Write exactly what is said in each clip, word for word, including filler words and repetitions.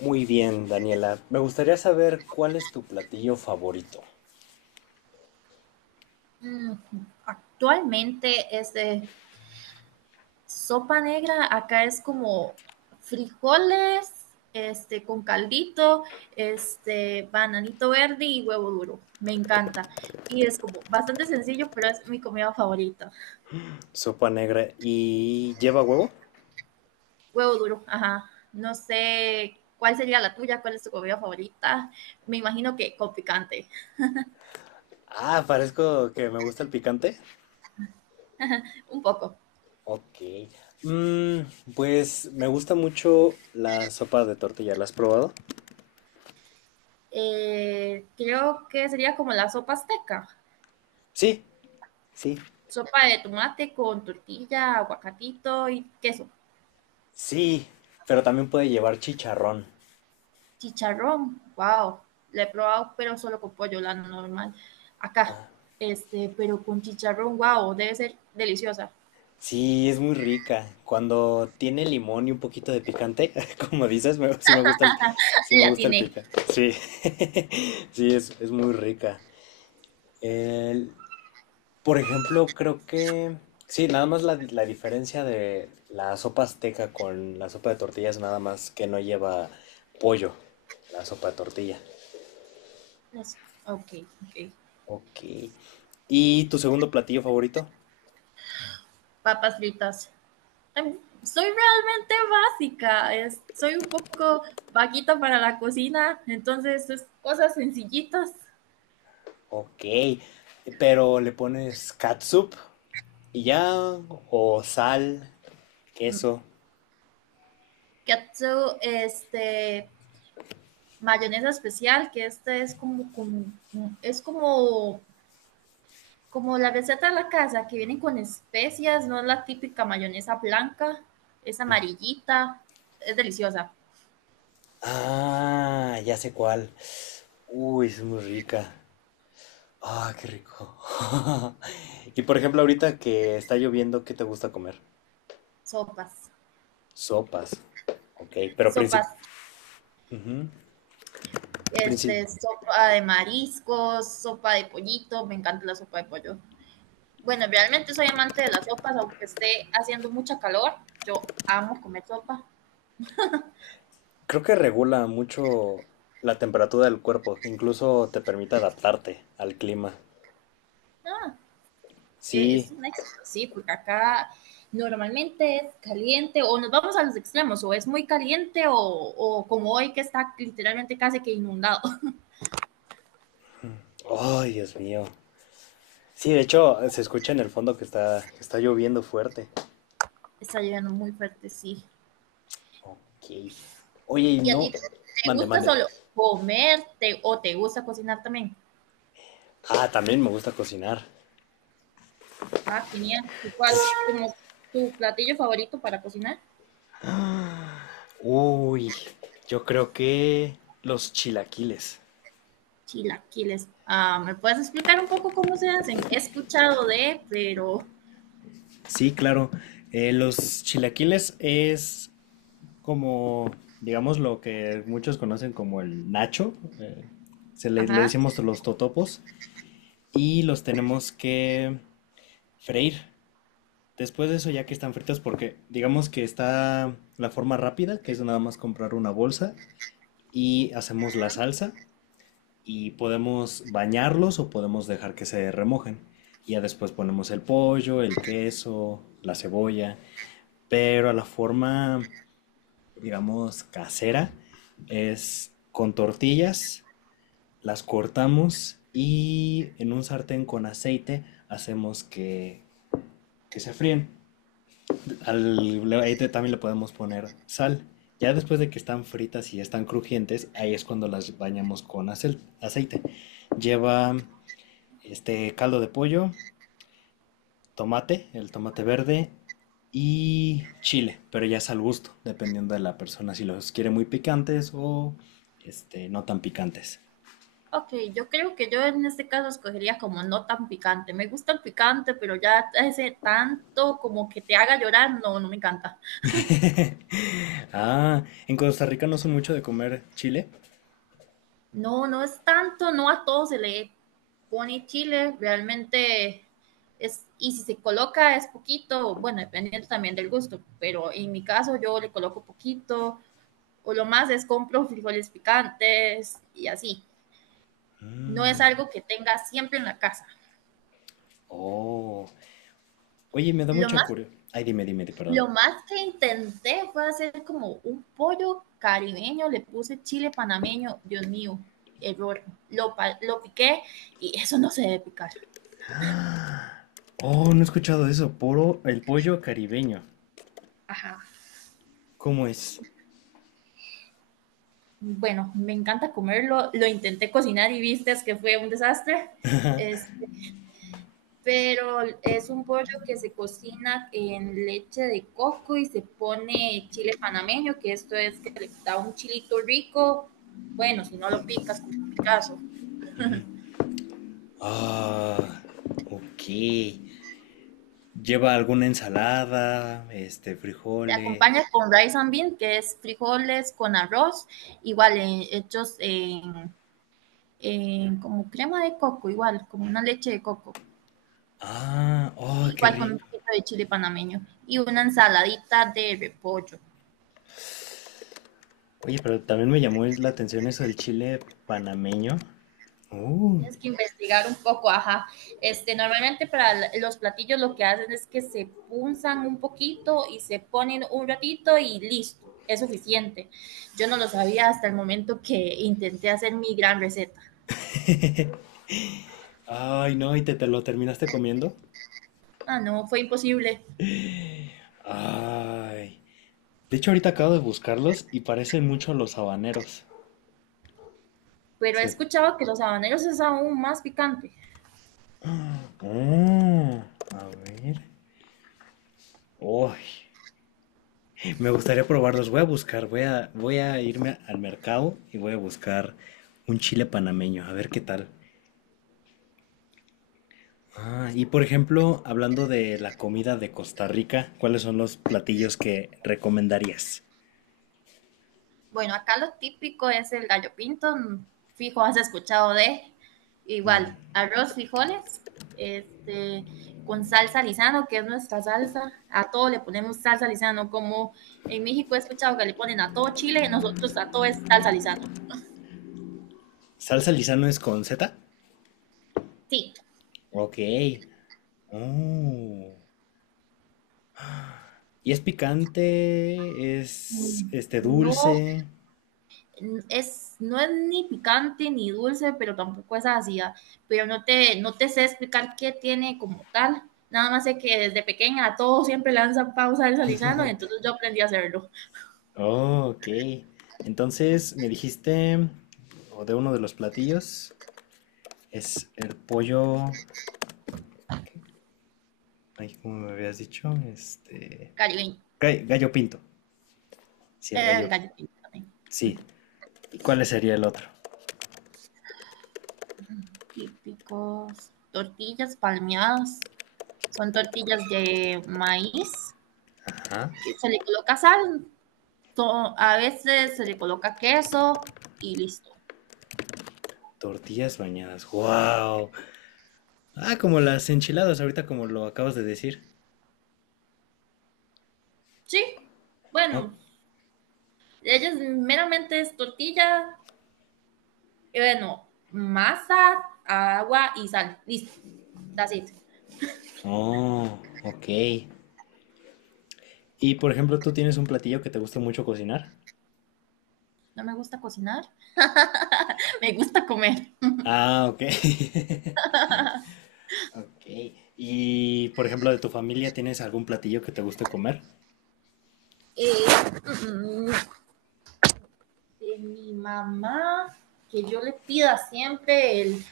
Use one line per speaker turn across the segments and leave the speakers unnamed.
Muy bien, Daniela. Me gustaría saber cuál es tu platillo favorito.
Mm, Actualmente es de sopa negra, acá es como frijoles, este, con caldito, este, bananito verde y huevo duro. Me encanta. Y es como bastante sencillo, pero es mi comida favorita.
Sopa negra y lleva huevo.
Huevo duro, ajá. No sé cuál sería la tuya, cuál es tu comida favorita. Me imagino que con picante,
Ah, parezco que me gusta el picante.
un poco.
Ok. Mm, pues me gusta mucho la sopa de tortilla. ¿La has probado?
Eh, creo que sería como la sopa azteca.
Sí, sí,
Sopa de tomate con tortilla, aguacatito y queso.
sí. Pero también puede llevar chicharrón.
Chicharrón, wow, la he probado, pero solo con pollo, la normal. Acá, este, pero con chicharrón, wow, debe ser deliciosa.
Sí, es muy rica. Cuando tiene limón y un poquito de picante, como dices, me- sí me gusta el, sí me
La
gusta el
atiné.
pica. Sí, sí, es, es muy rica. El- por ejemplo, creo que... Sí, nada más la, di- la diferencia de la sopa azteca con la sopa de tortillas, nada más que no lleva pollo, la sopa de tortilla.
Las- Ok, ok.
Ok. ¿Y tu segundo platillo favorito?
Papas fritas. Em, Soy realmente básica, es- soy un poco vaquita para la cocina, entonces es cosas sencillitas.
Ok. Pero le pones catsup y ya, o sal,
Mm.
queso.
Katsu, este, mayonesa especial, que esta es como, como- es como, como la receta de la casa, que vienen con especias, no es la típica mayonesa blanca, es amarillita, es deliciosa.
Ah, ya sé cuál. Uy, es muy rica. Ah, qué rico. Y por ejemplo, ahorita que está lloviendo, ¿qué te gusta comer?
Sopas,
Sopas. Ok, pero princip...
sopas,
Ujú. Princip-
este, sopa de mariscos, sopa de pollito, me encanta la sopa de pollo. Bueno, realmente soy amante de las sopas, aunque esté haciendo mucha calor, yo amo comer sopa.
Creo que regula mucho la temperatura del cuerpo, incluso te permite adaptarte al clima.
No, Eh, es
Sí.
un éxito, sí, porque acá normalmente es caliente o nos vamos a los extremos, o es muy caliente o, o como hoy que está literalmente casi que inundado.
Ay, Dios mío. Sí, de hecho, se escucha en el fondo que está, que está lloviendo fuerte.
Está lloviendo muy fuerte, sí.
Ok. Oye, y
¿Y a
no.
ti te
Mande,
gusta
mande.
solo comerte o te gusta cocinar también?
Ah, también me gusta cocinar.
Ah, genial. ¿Y ¿Cuál como tu platillo favorito para cocinar?
Uy, yo creo que los chilaquiles.
Chilaquiles. Ah, ¿me puedes explicar un poco cómo se hacen? He escuchado de, pero,
Sí, claro. Eh, los chilaquiles es como, digamos, lo que muchos conocen como el nacho. eh, se le, le
ajá.
decimos los totopos. Y los tenemos que freír. Después de eso, ya que están fritos, porque digamos que está la forma rápida, que es nada más comprar una bolsa y hacemos la salsa. Y podemos bañarlos o podemos dejar que se remojen. Y ya después ponemos el pollo, el queso, la cebolla. Pero la forma, digamos, casera es con tortillas, las cortamos y en un sartén con aceite hacemos que, que se fríen. Al, ahí también le podemos poner sal. Ya después de que están fritas y ya están crujientes, ahí es cuando las bañamos con acel- aceite. Lleva este caldo de pollo, tomate, el tomate verde y chile, pero ya es al gusto, dependiendo de la persona si los quiere muy picantes o este no tan picantes.
Ok, yo creo que yo en este caso escogería como no tan picante. Me gusta el picante, pero ya ese tanto como que te haga llorar, no, no me encanta.
Ah, en Costa Rica no son mucho de comer chile.
No, no es tanto, no a todo se le pone chile, realmente es, y si se coloca es poquito, bueno, dependiendo también del gusto, pero en mi caso yo le coloco poquito, o lo más es compro frijoles picantes y así. No
Mm,
es algo que tenga siempre en la casa.
Oh, oye, me da
Lo
mucha
más
curiosidad. Ay, dime, dime, di- perdón.
lo más que intenté fue hacer como un pollo caribeño, le puse chile panameño, Dios mío, error. Lo, pa- lo piqué y eso no se debe picar.
Oh, no he escuchado eso. Poro, el pollo caribeño.
Ajá.
¿Cómo es?
Bueno, me encanta comerlo, lo intenté cocinar y viste que fue un desastre. Es- pero es un pollo que se cocina en leche de coco y se pone chile panameño, que esto es que le da un chilito rico. Bueno, si no lo picas, como en mi caso.
Ah, ok. Lleva alguna ensalada, este,
Te
frijoles.
acompaña con rice and bean, que es frijoles con arroz, igual eh, hechos en, en como crema de coco, igual, como una leche de coco,
Ah, oh, qué
igual con un
rico.
poquito de chile panameño y una ensaladita de repollo.
Oye, pero también me llamó la atención eso del chile panameño. Uh.
Tienes que investigar un poco, ajá. Este, normalmente para los platillos lo que hacen es que se punzan un poquito y se ponen un ratito y listo, es suficiente. Yo no lo sabía hasta el momento que intenté hacer mi gran receta.
Ay, no, ¿y te, te lo terminaste comiendo?
Ah, no, fue imposible.
Ay. De hecho, ahorita acabo de buscarlos y parecen mucho a los habaneros.
Pero he
Sí.
escuchado que los habaneros es aún más picante.
Mm, a ver. Uy, me gustaría probarlos. Voy a buscar, voy a, voy a irme al mercado y voy a buscar un chile panameño, a ver qué tal. Ah, y por ejemplo, hablando de la comida de Costa Rica, ¿cuáles son los platillos que recomendarías?
Bueno, acá lo típico es el gallo pinto, fijo, has escuchado de igual, arroz, frijoles, este, con salsa lisano, que es nuestra salsa. A todo le ponemos salsa lisano, como en México he escuchado que le ponen a todo chile, nosotros a todo es salsa lisano.
¿Salsa Lizano es con Z?
Sí,
Ok. Oh. ¿Y es picante? ¿Es este
no.
dulce?
Es, no es ni picante ni dulce, pero tampoco es ácida. Pero no te, no te sé explicar qué tiene como tal. Nada más sé que desde pequeña a todos siempre lanzan pausa del salizano, y entonces yo aprendí a hacerlo.
Oh, ok. Entonces me dijiste, o de uno de los platillos, es el pollo. Ay, ¿cómo me habías dicho? Este.
Gallo,
ga- Gallo pinto. Sí, el
el
gallo.
gallo pinto,
Sí. ¿Y cuál sería el otro?
típicos. Tortillas palmeadas. Son tortillas de maíz
Ajá.
que se le coloca sal, to- a veces se le coloca queso y listo.
Tortillas bañadas. ¡Wow! Ah, como las enchiladas ahorita, como lo acabas de decir.
Sí,
Oh,
bueno, ellas meramente es tortilla. Eh, Bueno, masa, agua y sal. Listo, that's it.
oh, ok. Y por ejemplo, ¿tú tienes un platillo que te gusta mucho cocinar?
No me gusta cocinar, me gusta comer.
Ah, ok. Ok. Y por ejemplo, de tu familia, ¿tienes algún platillo que te guste comer?
Eh, mm, mm, de mi mamá, que yo le pida siempre el...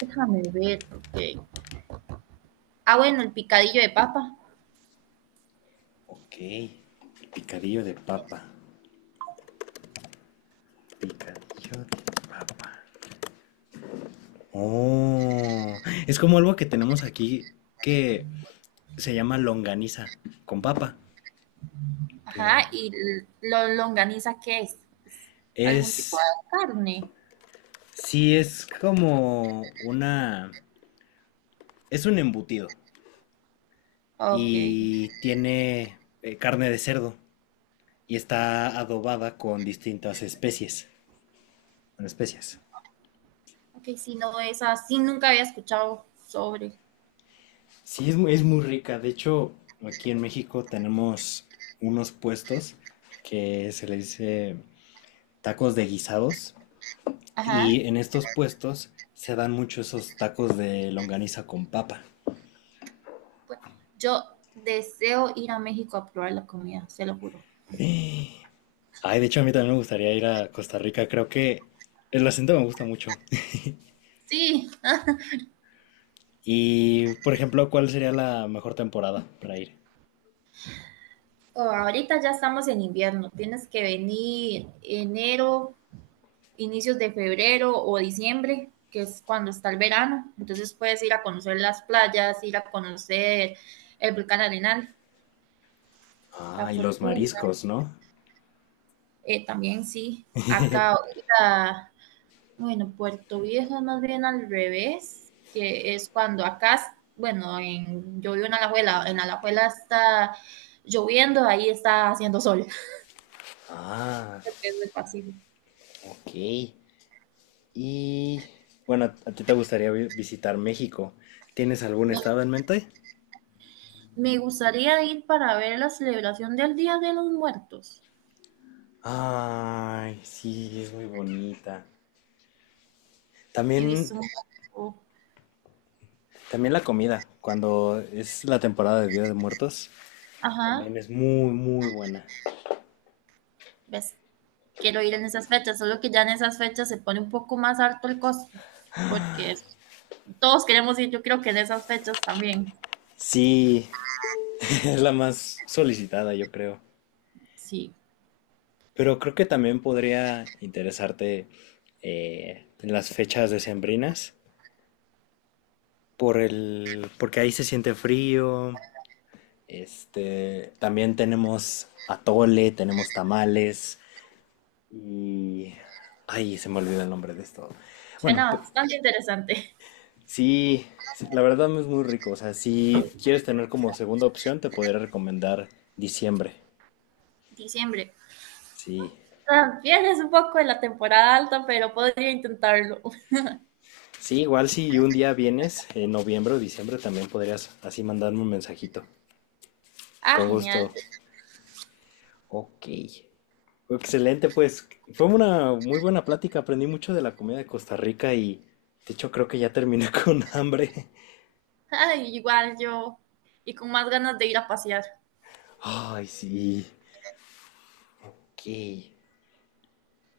Déjame ver, ok. Ah, bueno, el picadillo de papa.
Ok. El picadillo de papa. Picadillo de papa. Oh, es como algo que tenemos aquí que se llama longaniza con papa. Pero
Ajá, ¿y lo longaniza, qué es? Es algún tipo
es,
de carne.
sí, es como una, es un embutido
Ok.
y tiene eh, carne de cerdo y está adobada con distintas especies, con especias.
Ok, si no es así, nunca había escuchado sobre.
Sí, es, mu- es muy rica. De hecho, aquí en México tenemos unos puestos que se le dice tacos de guisados
Ajá.
y en estos puestos se dan mucho esos tacos de longaniza con papa.
Pues, yo deseo ir a México a probar la comida, se lo juro.
Ay, de hecho a mí también me gustaría ir a Costa Rica. Creo que el acento me gusta mucho.
Sí, ¿no?
Y, por ejemplo, ¿cuál sería la mejor temporada para ir?
Oh, ahorita ya estamos en invierno. Tienes que venir enero, inicios de febrero o diciembre, que es cuando está el verano. Entonces puedes ir a conocer las playas, ir a conocer el volcán Arenal,
Ah,
la
y los
fortuna.
mariscos, ¿no?
Eh, también sí, acá ahorita bueno, Puerto Viejo es más bien al revés, que es cuando acá, bueno, en, yo vivo en Alajuela, en Alajuela está lloviendo, ahí está haciendo sol,
Ah,
porque es del Pacífico.
ok. Y bueno, ¿a ti te gustaría vi- visitar México? ¿Tienes algún
Me,
estado en mente?
Me gustaría ir para ver la celebración del Día de los Muertos.
Ay, sí, es muy bonita.
He
También,
visto un poco,
también la comida, cuando es la temporada de Día de Muertos,
ajá,
también es muy, muy buena.
ves, quiero ir en esas fechas, solo que ya en esas fechas se pone un poco más alto el costo, porque es- todos queremos ir, yo creo que en esas fechas también,
Sí, es la más solicitada, yo creo.
sí,
Pero creo que también podría interesarte eh, en las fechas decembrinas, por el, porque ahí se siente frío. Este, también tenemos atole, tenemos tamales y... Ay, se me olvida el nombre de esto. Bueno,
suena
p-
bastante interesante.
sí, sí, la verdad no es muy rico. O sea, si quieres tener como segunda opción, te podría recomendar diciembre.
Diciembre.
Sí,
También es un poco de la temporada alta, pero podría intentarlo.
sí, igual si un día vienes, en noviembre o diciembre, también podrías así mandarme un mensajito.
Ah,
Con
genial.
gusto. Ok. Excelente, pues fue una muy buena plática. Aprendí mucho de la comida de Costa Rica y de hecho creo que ya terminé con hambre.
Ay, igual yo. Y con más ganas de ir a pasear.
Ay, sí. Ok.